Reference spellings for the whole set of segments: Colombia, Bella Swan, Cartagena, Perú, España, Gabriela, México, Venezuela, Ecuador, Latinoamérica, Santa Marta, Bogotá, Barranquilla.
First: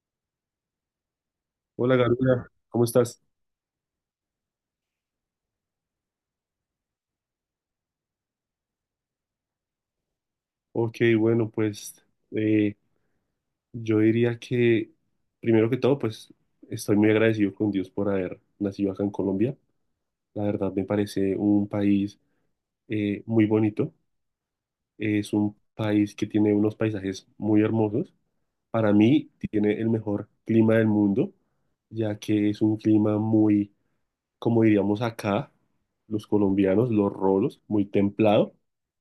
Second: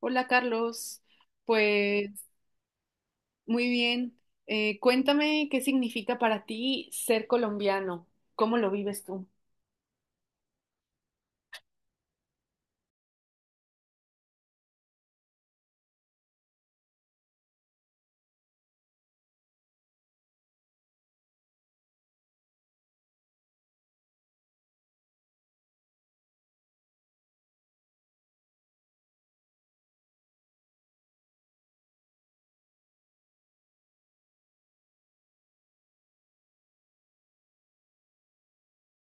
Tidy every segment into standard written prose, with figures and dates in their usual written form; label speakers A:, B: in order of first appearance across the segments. A: Hola Carlos,
B: Hola
A: pues
B: Gabriela, ¿cómo estás?
A: muy bien. Cuéntame qué significa para ti ser colombiano, cómo lo vives tú.
B: Ok, bueno, pues eh, yo diría que primero que todo, pues estoy muy agradecido con Dios por haber nacido acá en Colombia. La verdad me parece un país muy bonito. Es un país que tiene unos paisajes muy hermosos. Para mí tiene el mejor clima del mundo, ya que es un clima muy, como diríamos acá los colombianos, los rolos, muy templado,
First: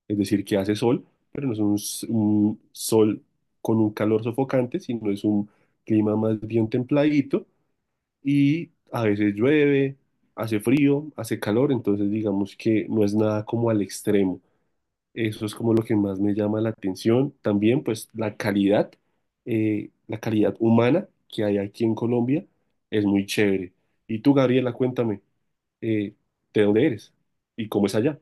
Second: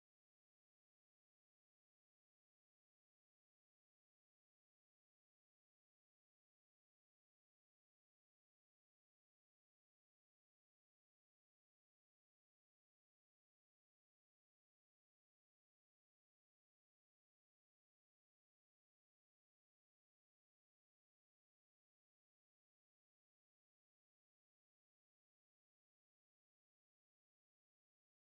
B: es decir, que hace sol, pero no es un, un sol con un calor sofocante, sino es un clima más bien templadito. Y a veces llueve, hace frío, hace calor, entonces digamos que no es nada como al extremo. Eso es como lo que más me llama la atención. También pues la calidad humana que hay aquí en Colombia es muy chévere. Y tú, Gabriela, cuéntame eh, de dónde eres y cómo es allá.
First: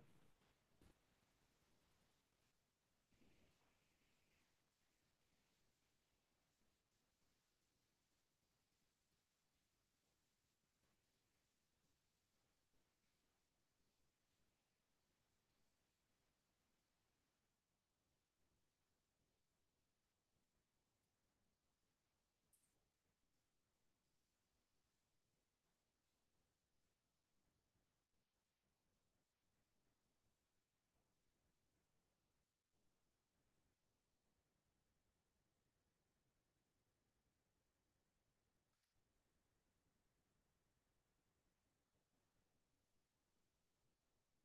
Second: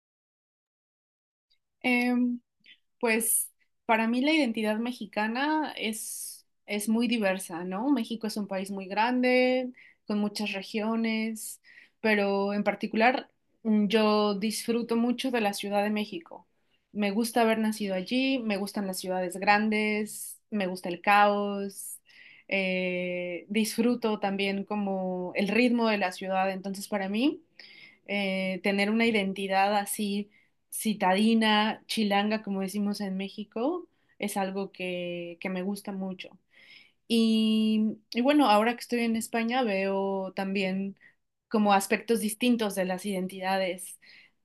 A: Pues para mí la identidad mexicana es muy diversa, ¿no? México es un país muy grande, con muchas regiones, pero en particular yo disfruto mucho de la Ciudad de México. Me gusta haber nacido allí, me gustan las ciudades grandes, me gusta el caos, disfruto también como el ritmo de la ciudad, entonces para mí tener una identidad así citadina, chilanga, como decimos en México, es algo que me gusta mucho. Y bueno, ahora que estoy en España veo también como aspectos distintos de las identidades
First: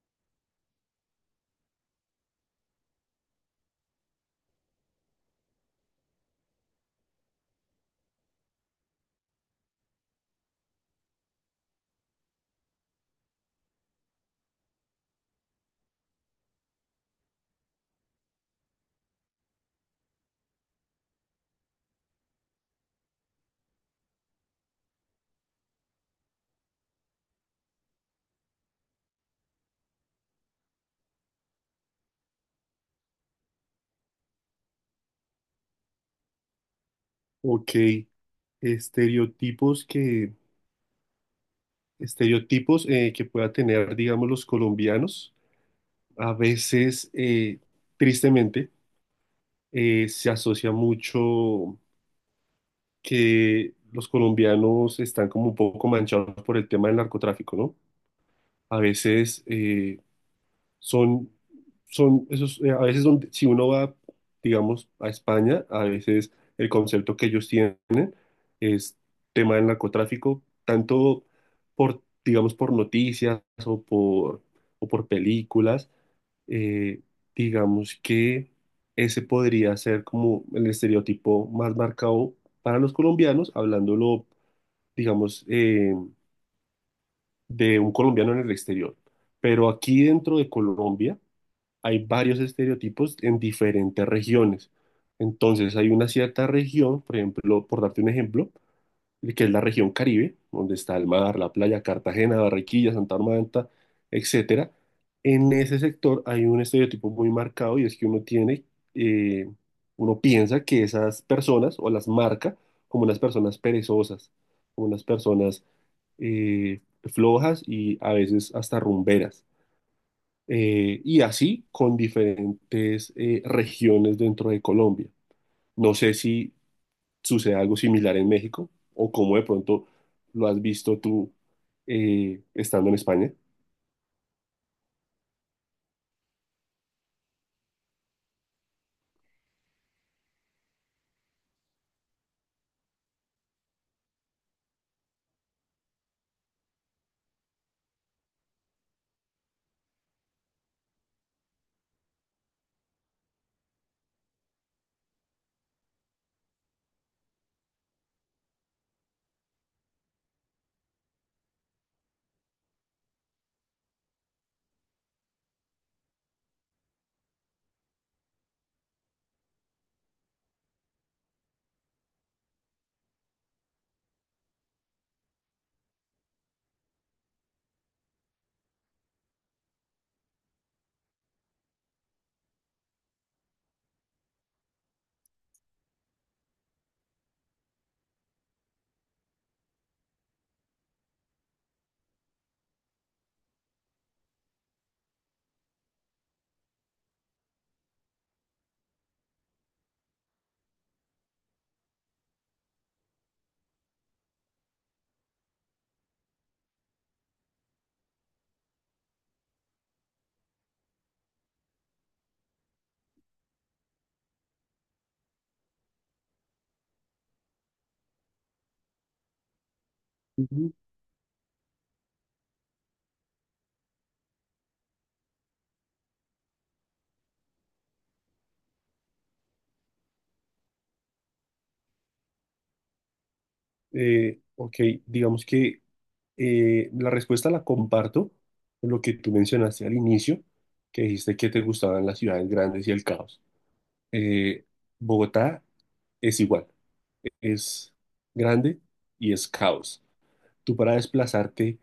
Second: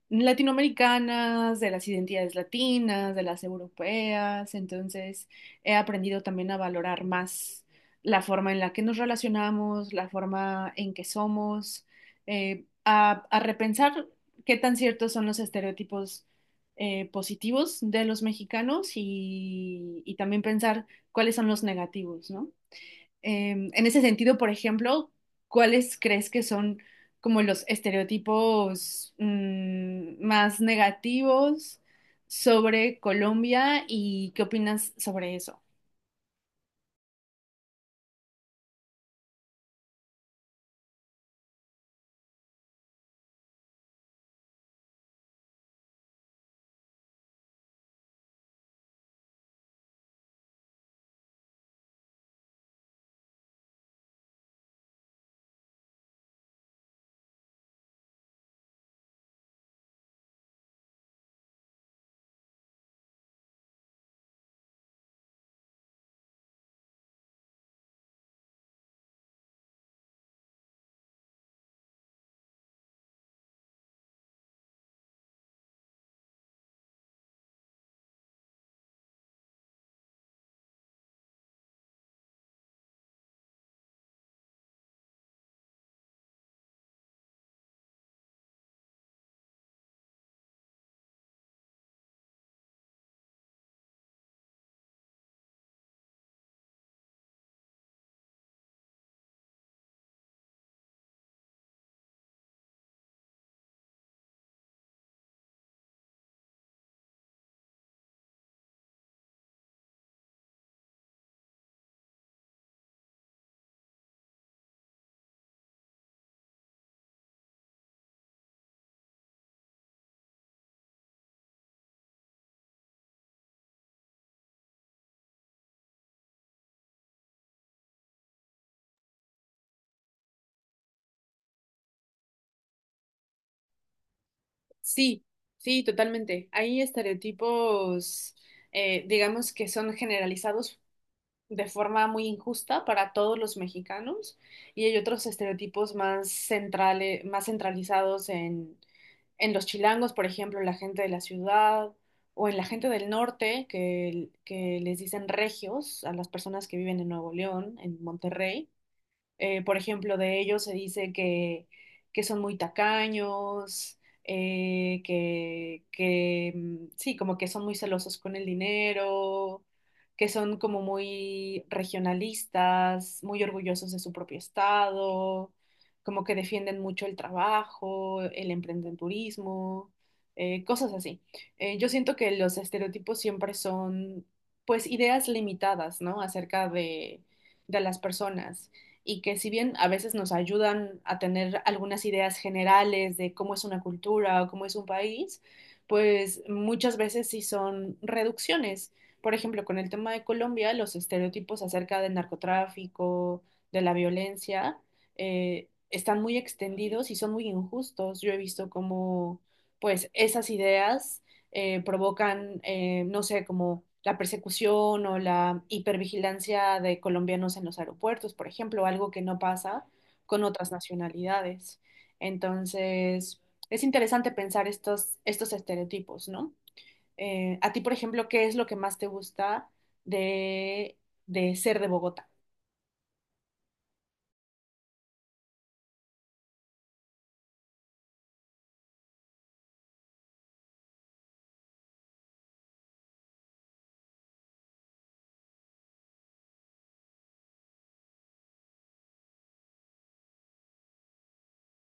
A: latinoamericanas, de las identidades latinas, de las europeas. Entonces, he aprendido también a valorar más la forma en la que nos relacionamos, la forma en que somos, a repensar qué tan ciertos son los estereotipos positivos de los mexicanos y también pensar cuáles son los negativos, ¿no? En ese sentido, por ejemplo, ¿cuáles crees que son como los estereotipos más negativos sobre Colombia y qué opinas sobre eso?
B: Ok, estereotipos que, estereotipos que pueda tener, digamos, los colombianos, a veces, tristemente, se asocia mucho que los colombianos están como un poco manchados por el tema del narcotráfico, ¿no? A veces, son, son esos, a veces donde, si uno va, digamos, a España, a veces el concepto que ellos tienen es tema del narcotráfico, tanto por, digamos, por noticias o por películas. eh, digamos que ese podría ser como el estereotipo más marcado para los colombianos, hablándolo, digamos, de un colombiano en el exterior. Pero aquí dentro de Colombia, hay varios estereotipos en diferentes regiones. Entonces, hay una cierta región, por ejemplo, por darte un ejemplo, que es la región Caribe, donde está el mar, la playa, Cartagena, Barranquilla, Santa Marta, etcétera. En ese sector hay un estereotipo muy marcado, y es que eh, uno piensa que esas personas, o las marca como unas personas perezosas, como unas personas flojas y a veces hasta rumberas, y así con diferentes regiones dentro de Colombia. No sé si sucede algo similar en México o cómo de pronto lo has visto tú estando en España.
A: Sí, sí, totalmente. Hay estereotipos, digamos, que son generalizados de forma muy injusta para todos los mexicanos y hay otros estereotipos más centrales, más centralizados en los chilangos, por ejemplo, en la gente de la ciudad o en la gente del norte que les dicen regios a las personas que viven en Nuevo León, en Monterrey. Por ejemplo, de ellos se dice que son muy tacaños, sí, como que son muy celosos con el dinero, que son como muy regionalistas, muy orgullosos de su propio estado, como que defienden mucho el trabajo, el emprendedurismo, cosas así. Yo siento que los estereotipos siempre son, pues, ideas limitadas, ¿no? Acerca de las personas y que si bien a veces nos ayudan a tener algunas ideas generales de cómo es una cultura o cómo es un país, pues muchas veces sí son reducciones. Por ejemplo, con el tema de Colombia, los estereotipos acerca del narcotráfico, de la violencia, están muy extendidos y son muy injustos. Yo he visto cómo, pues, esas ideas provocan, no sé, como la persecución o la hipervigilancia de colombianos en los aeropuertos, por ejemplo, algo que no pasa con otras
B: Ujú.
A: nacionalidades. Entonces, es interesante pensar estos estereotipos, ¿no? A ti, por ejemplo, ¿qué es lo que más te gusta de, de ser de Bogotá?
B: Ok, digamos que la respuesta la comparto con lo que tú mencionaste al inicio, que dijiste que te gustaban las ciudades grandes y el caos. Eh, Bogotá es igual, es grande y es caos. Tú para desplazarte,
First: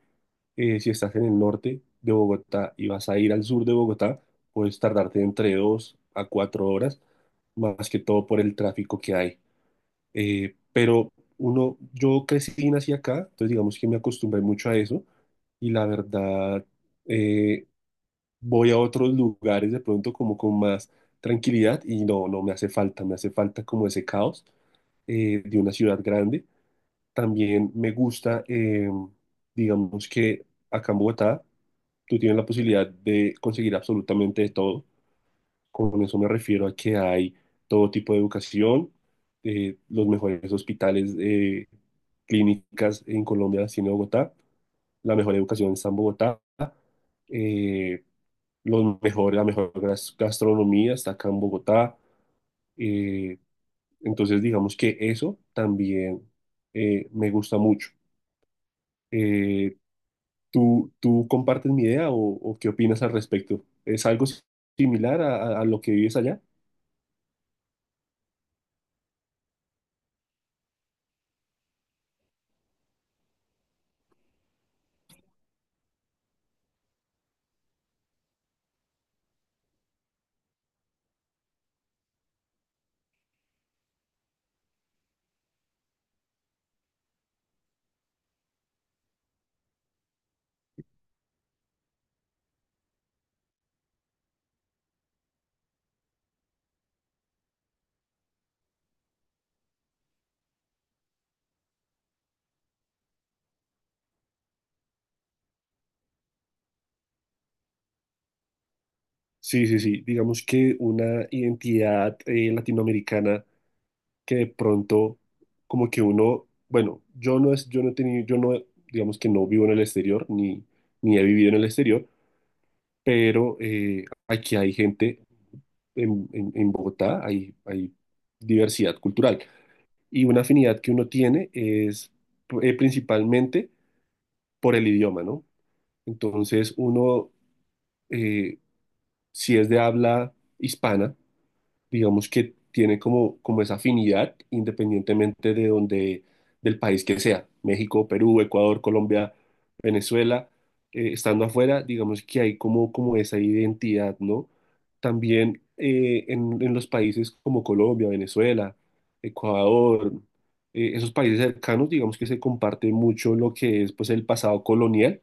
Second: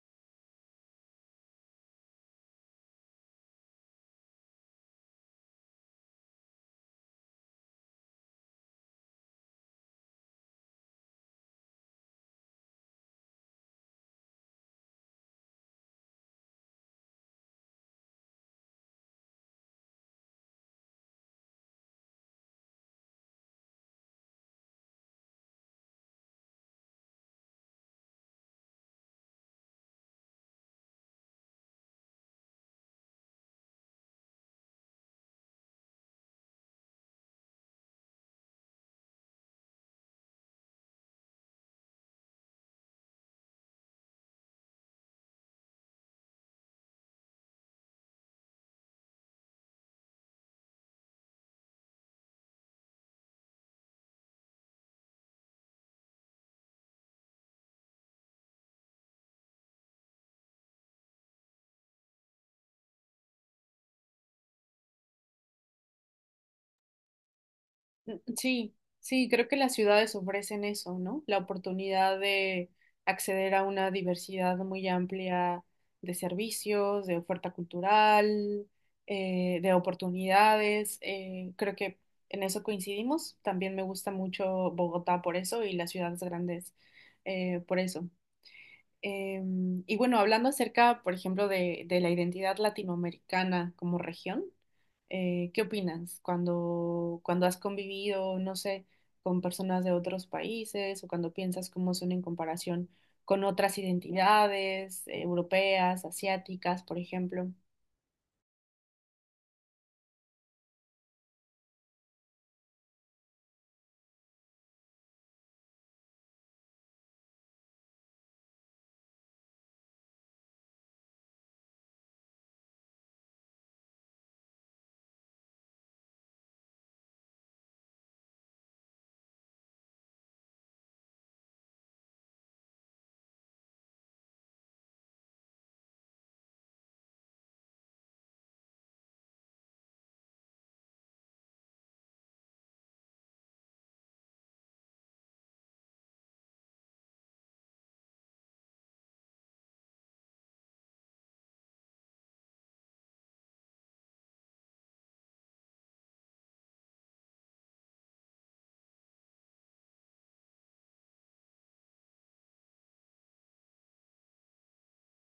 B: si estás en el norte de Bogotá y vas a ir al sur de Bogotá, puedes tardarte entre dos a cuatro horas, más que todo por el tráfico que hay. Pero uno, yo crecí y nací acá, entonces digamos que me acostumbré mucho a eso. Y la verdad, eh, voy a otros lugares de pronto como con más tranquilidad, y no, no me hace falta, me hace falta como ese caos de una ciudad grande. También me gusta, digamos que acá en Bogotá tú tienes la posibilidad de conseguir absolutamente de todo. Con eso me refiero a que hay todo tipo de educación, los mejores hospitales, clínicas en Colombia las tiene Bogotá, la mejor educación está en Bogotá, eh, los mejores, la mejor gastronomía está acá en Bogotá. Eh, entonces digamos que eso también me gusta mucho. Eh, ¿tú compartes mi idea, o qué opinas al respecto? ¿Es algo similar a, a lo que vives allá?
A: Sí, sí, creo que las ciudades ofrecen eso, ¿no? La oportunidad de acceder a una diversidad muy amplia de servicios, de oferta cultural, de oportunidades. Creo que en eso coincidimos. También me gusta mucho Bogotá por eso y las ciudades grandes por eso. Y bueno, hablando acerca, por ejemplo, de la identidad latinoamericana como región, ¿qué opinas cuando has convivido, no sé, con personas de otros países o cuando piensas cómo son en comparación con otras identidades, europeas, asiáticas, por ejemplo?
B: Sí, sí, sí. Digamos que una identidad latinoamericana que de pronto, como que uno, bueno, yo no es, yo no he tenido, yo no, digamos, que no vivo en el exterior, ni, ni he vivido en el exterior, pero aquí hay gente en Bogotá, hay diversidad cultural. Y una afinidad que uno tiene es principalmente por el idioma, ¿no? Entonces, uno, eh, si es de habla hispana, digamos que tiene como esa afinidad, independientemente de donde, del país que sea, México, Perú, Ecuador, Colombia, Venezuela, estando afuera, digamos que hay como esa identidad, ¿no? También, en los países como Colombia, Venezuela, Ecuador, esos países cercanos, digamos que se comparte mucho lo que es, pues, el pasado colonial,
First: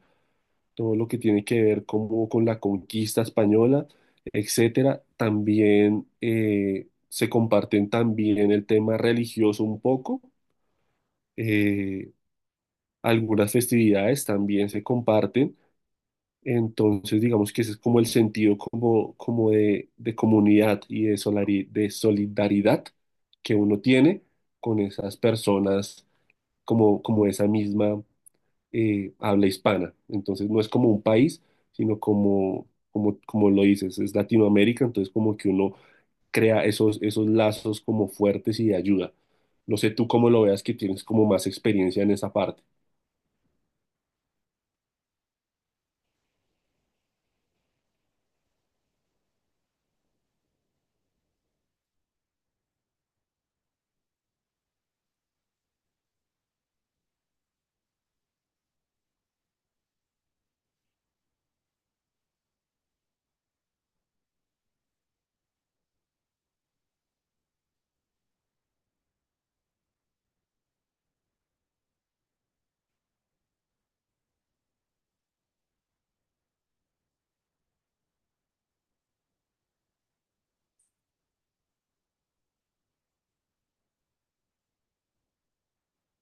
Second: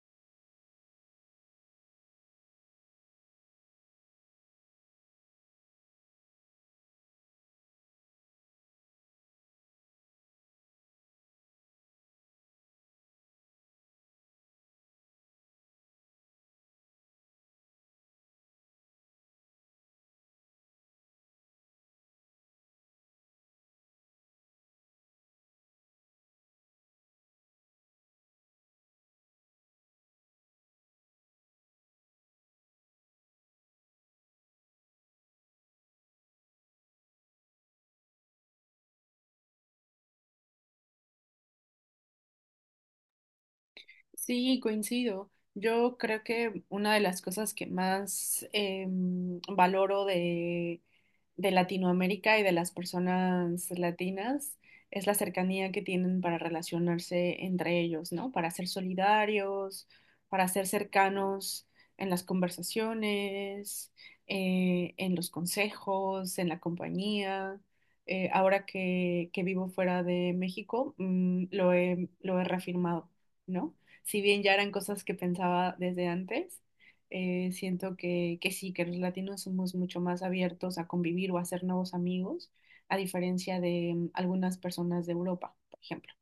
B: todo lo que tiene que ver como con la conquista española, etcétera. También, se comparten también el tema religioso un poco, eh, algunas festividades también se comparten. Entonces, digamos que ese es como el sentido como de, comunidad y de solidaridad que uno tiene con esas personas, como esa misma habla hispana. Entonces no es como un país, sino como lo dices, es Latinoamérica, entonces como que uno crea esos lazos como fuertes y de ayuda. No sé tú cómo lo veas, que tienes como más experiencia en esa parte.
A: Sí, coincido. Yo creo que una de las cosas que más valoro de Latinoamérica y de las personas latinas es la cercanía que tienen para relacionarse entre ellos, ¿no? Para ser solidarios, para ser cercanos en las conversaciones, en los consejos, en la compañía. Ahora que vivo fuera de México, lo he reafirmado, ¿no? Si bien ya eran cosas que pensaba desde antes, siento que sí, que los latinos somos mucho más abiertos a convivir o a hacer nuevos amigos, a diferencia de algunas personas de Europa, por ejemplo.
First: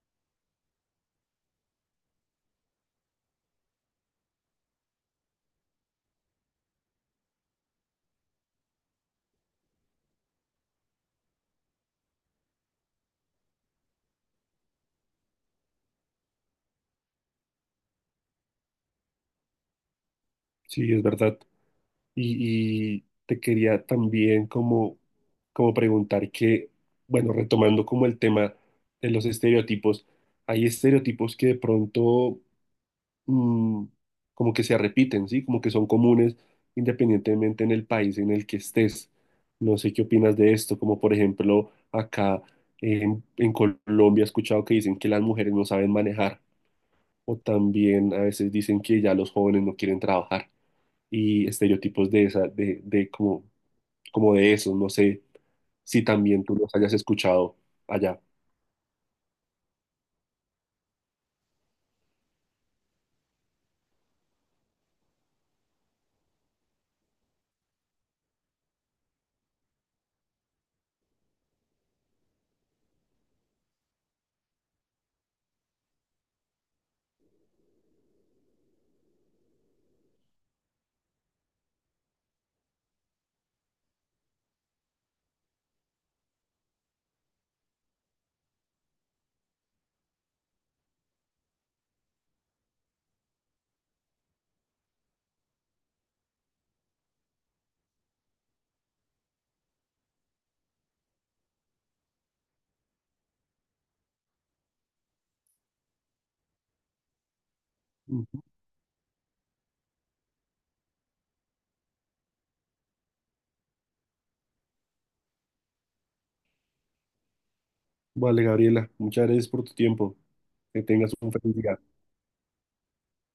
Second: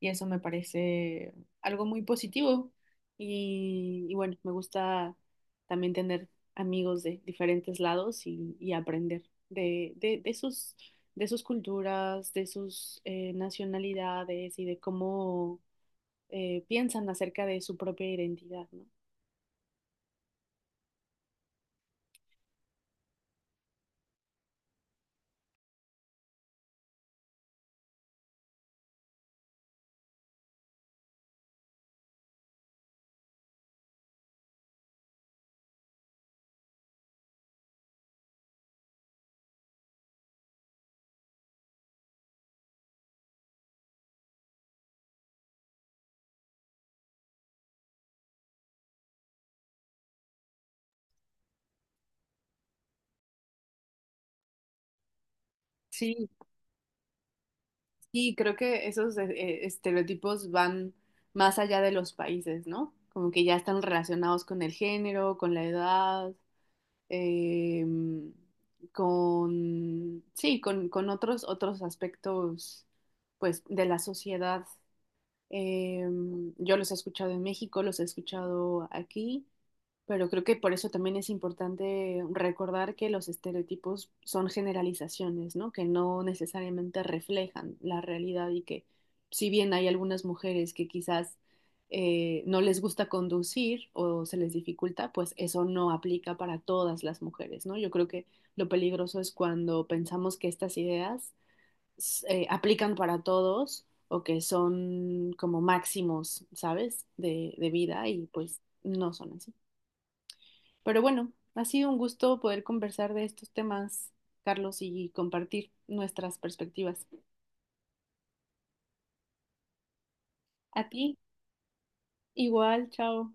A: Y eso me parece algo muy positivo. Y bueno, me gusta también tener amigos de diferentes lados y aprender de sus culturas, de sus nacionalidades y de cómo piensan acerca de su propia identidad, ¿no?
B: Sí, es verdad. Y te quería también como preguntar que, bueno, retomando como el tema de los estereotipos, hay estereotipos que de pronto, mm, como que se repiten, ¿sí? Como que son comunes independientemente en el país en el que estés. No sé qué opinas de esto, como por ejemplo acá en Colombia he escuchado que dicen que las mujeres no saben manejar, o también a veces dicen que ya los jóvenes no quieren trabajar, y estereotipos de esa, de como, de esos. No sé si
A: Sí,
B: también tú los hayas escuchado allá.
A: sí, creo que esos estereotipos van más allá de los países, ¿no? Como que ya están relacionados con el género, con la edad, em, sí, con otros, otros aspectos, pues, de la sociedad. Yo los he escuchado en México, los he escuchado aquí, pero creo que por eso también es importante recordar que los estereotipos son generalizaciones, ¿no? Que no necesariamente reflejan la realidad y que si bien hay algunas mujeres que quizás no les gusta conducir o se les dificulta, pues eso no aplica para todas las mujeres, ¿no? Yo creo que lo peligroso es cuando pensamos que estas ideas aplican para todos o que son como máximos, ¿sabes? De vida y
B: Ujú.
A: pues no son así. Pero bueno, ha sido un gusto poder conversar de estos temas, Carlos, y compartir nuestras perspectivas.
B: Vale, Gabriela, muchas gracias por tu tiempo.
A: A
B: Que
A: ti,
B: tengas un feliz día.
A: igual, chao.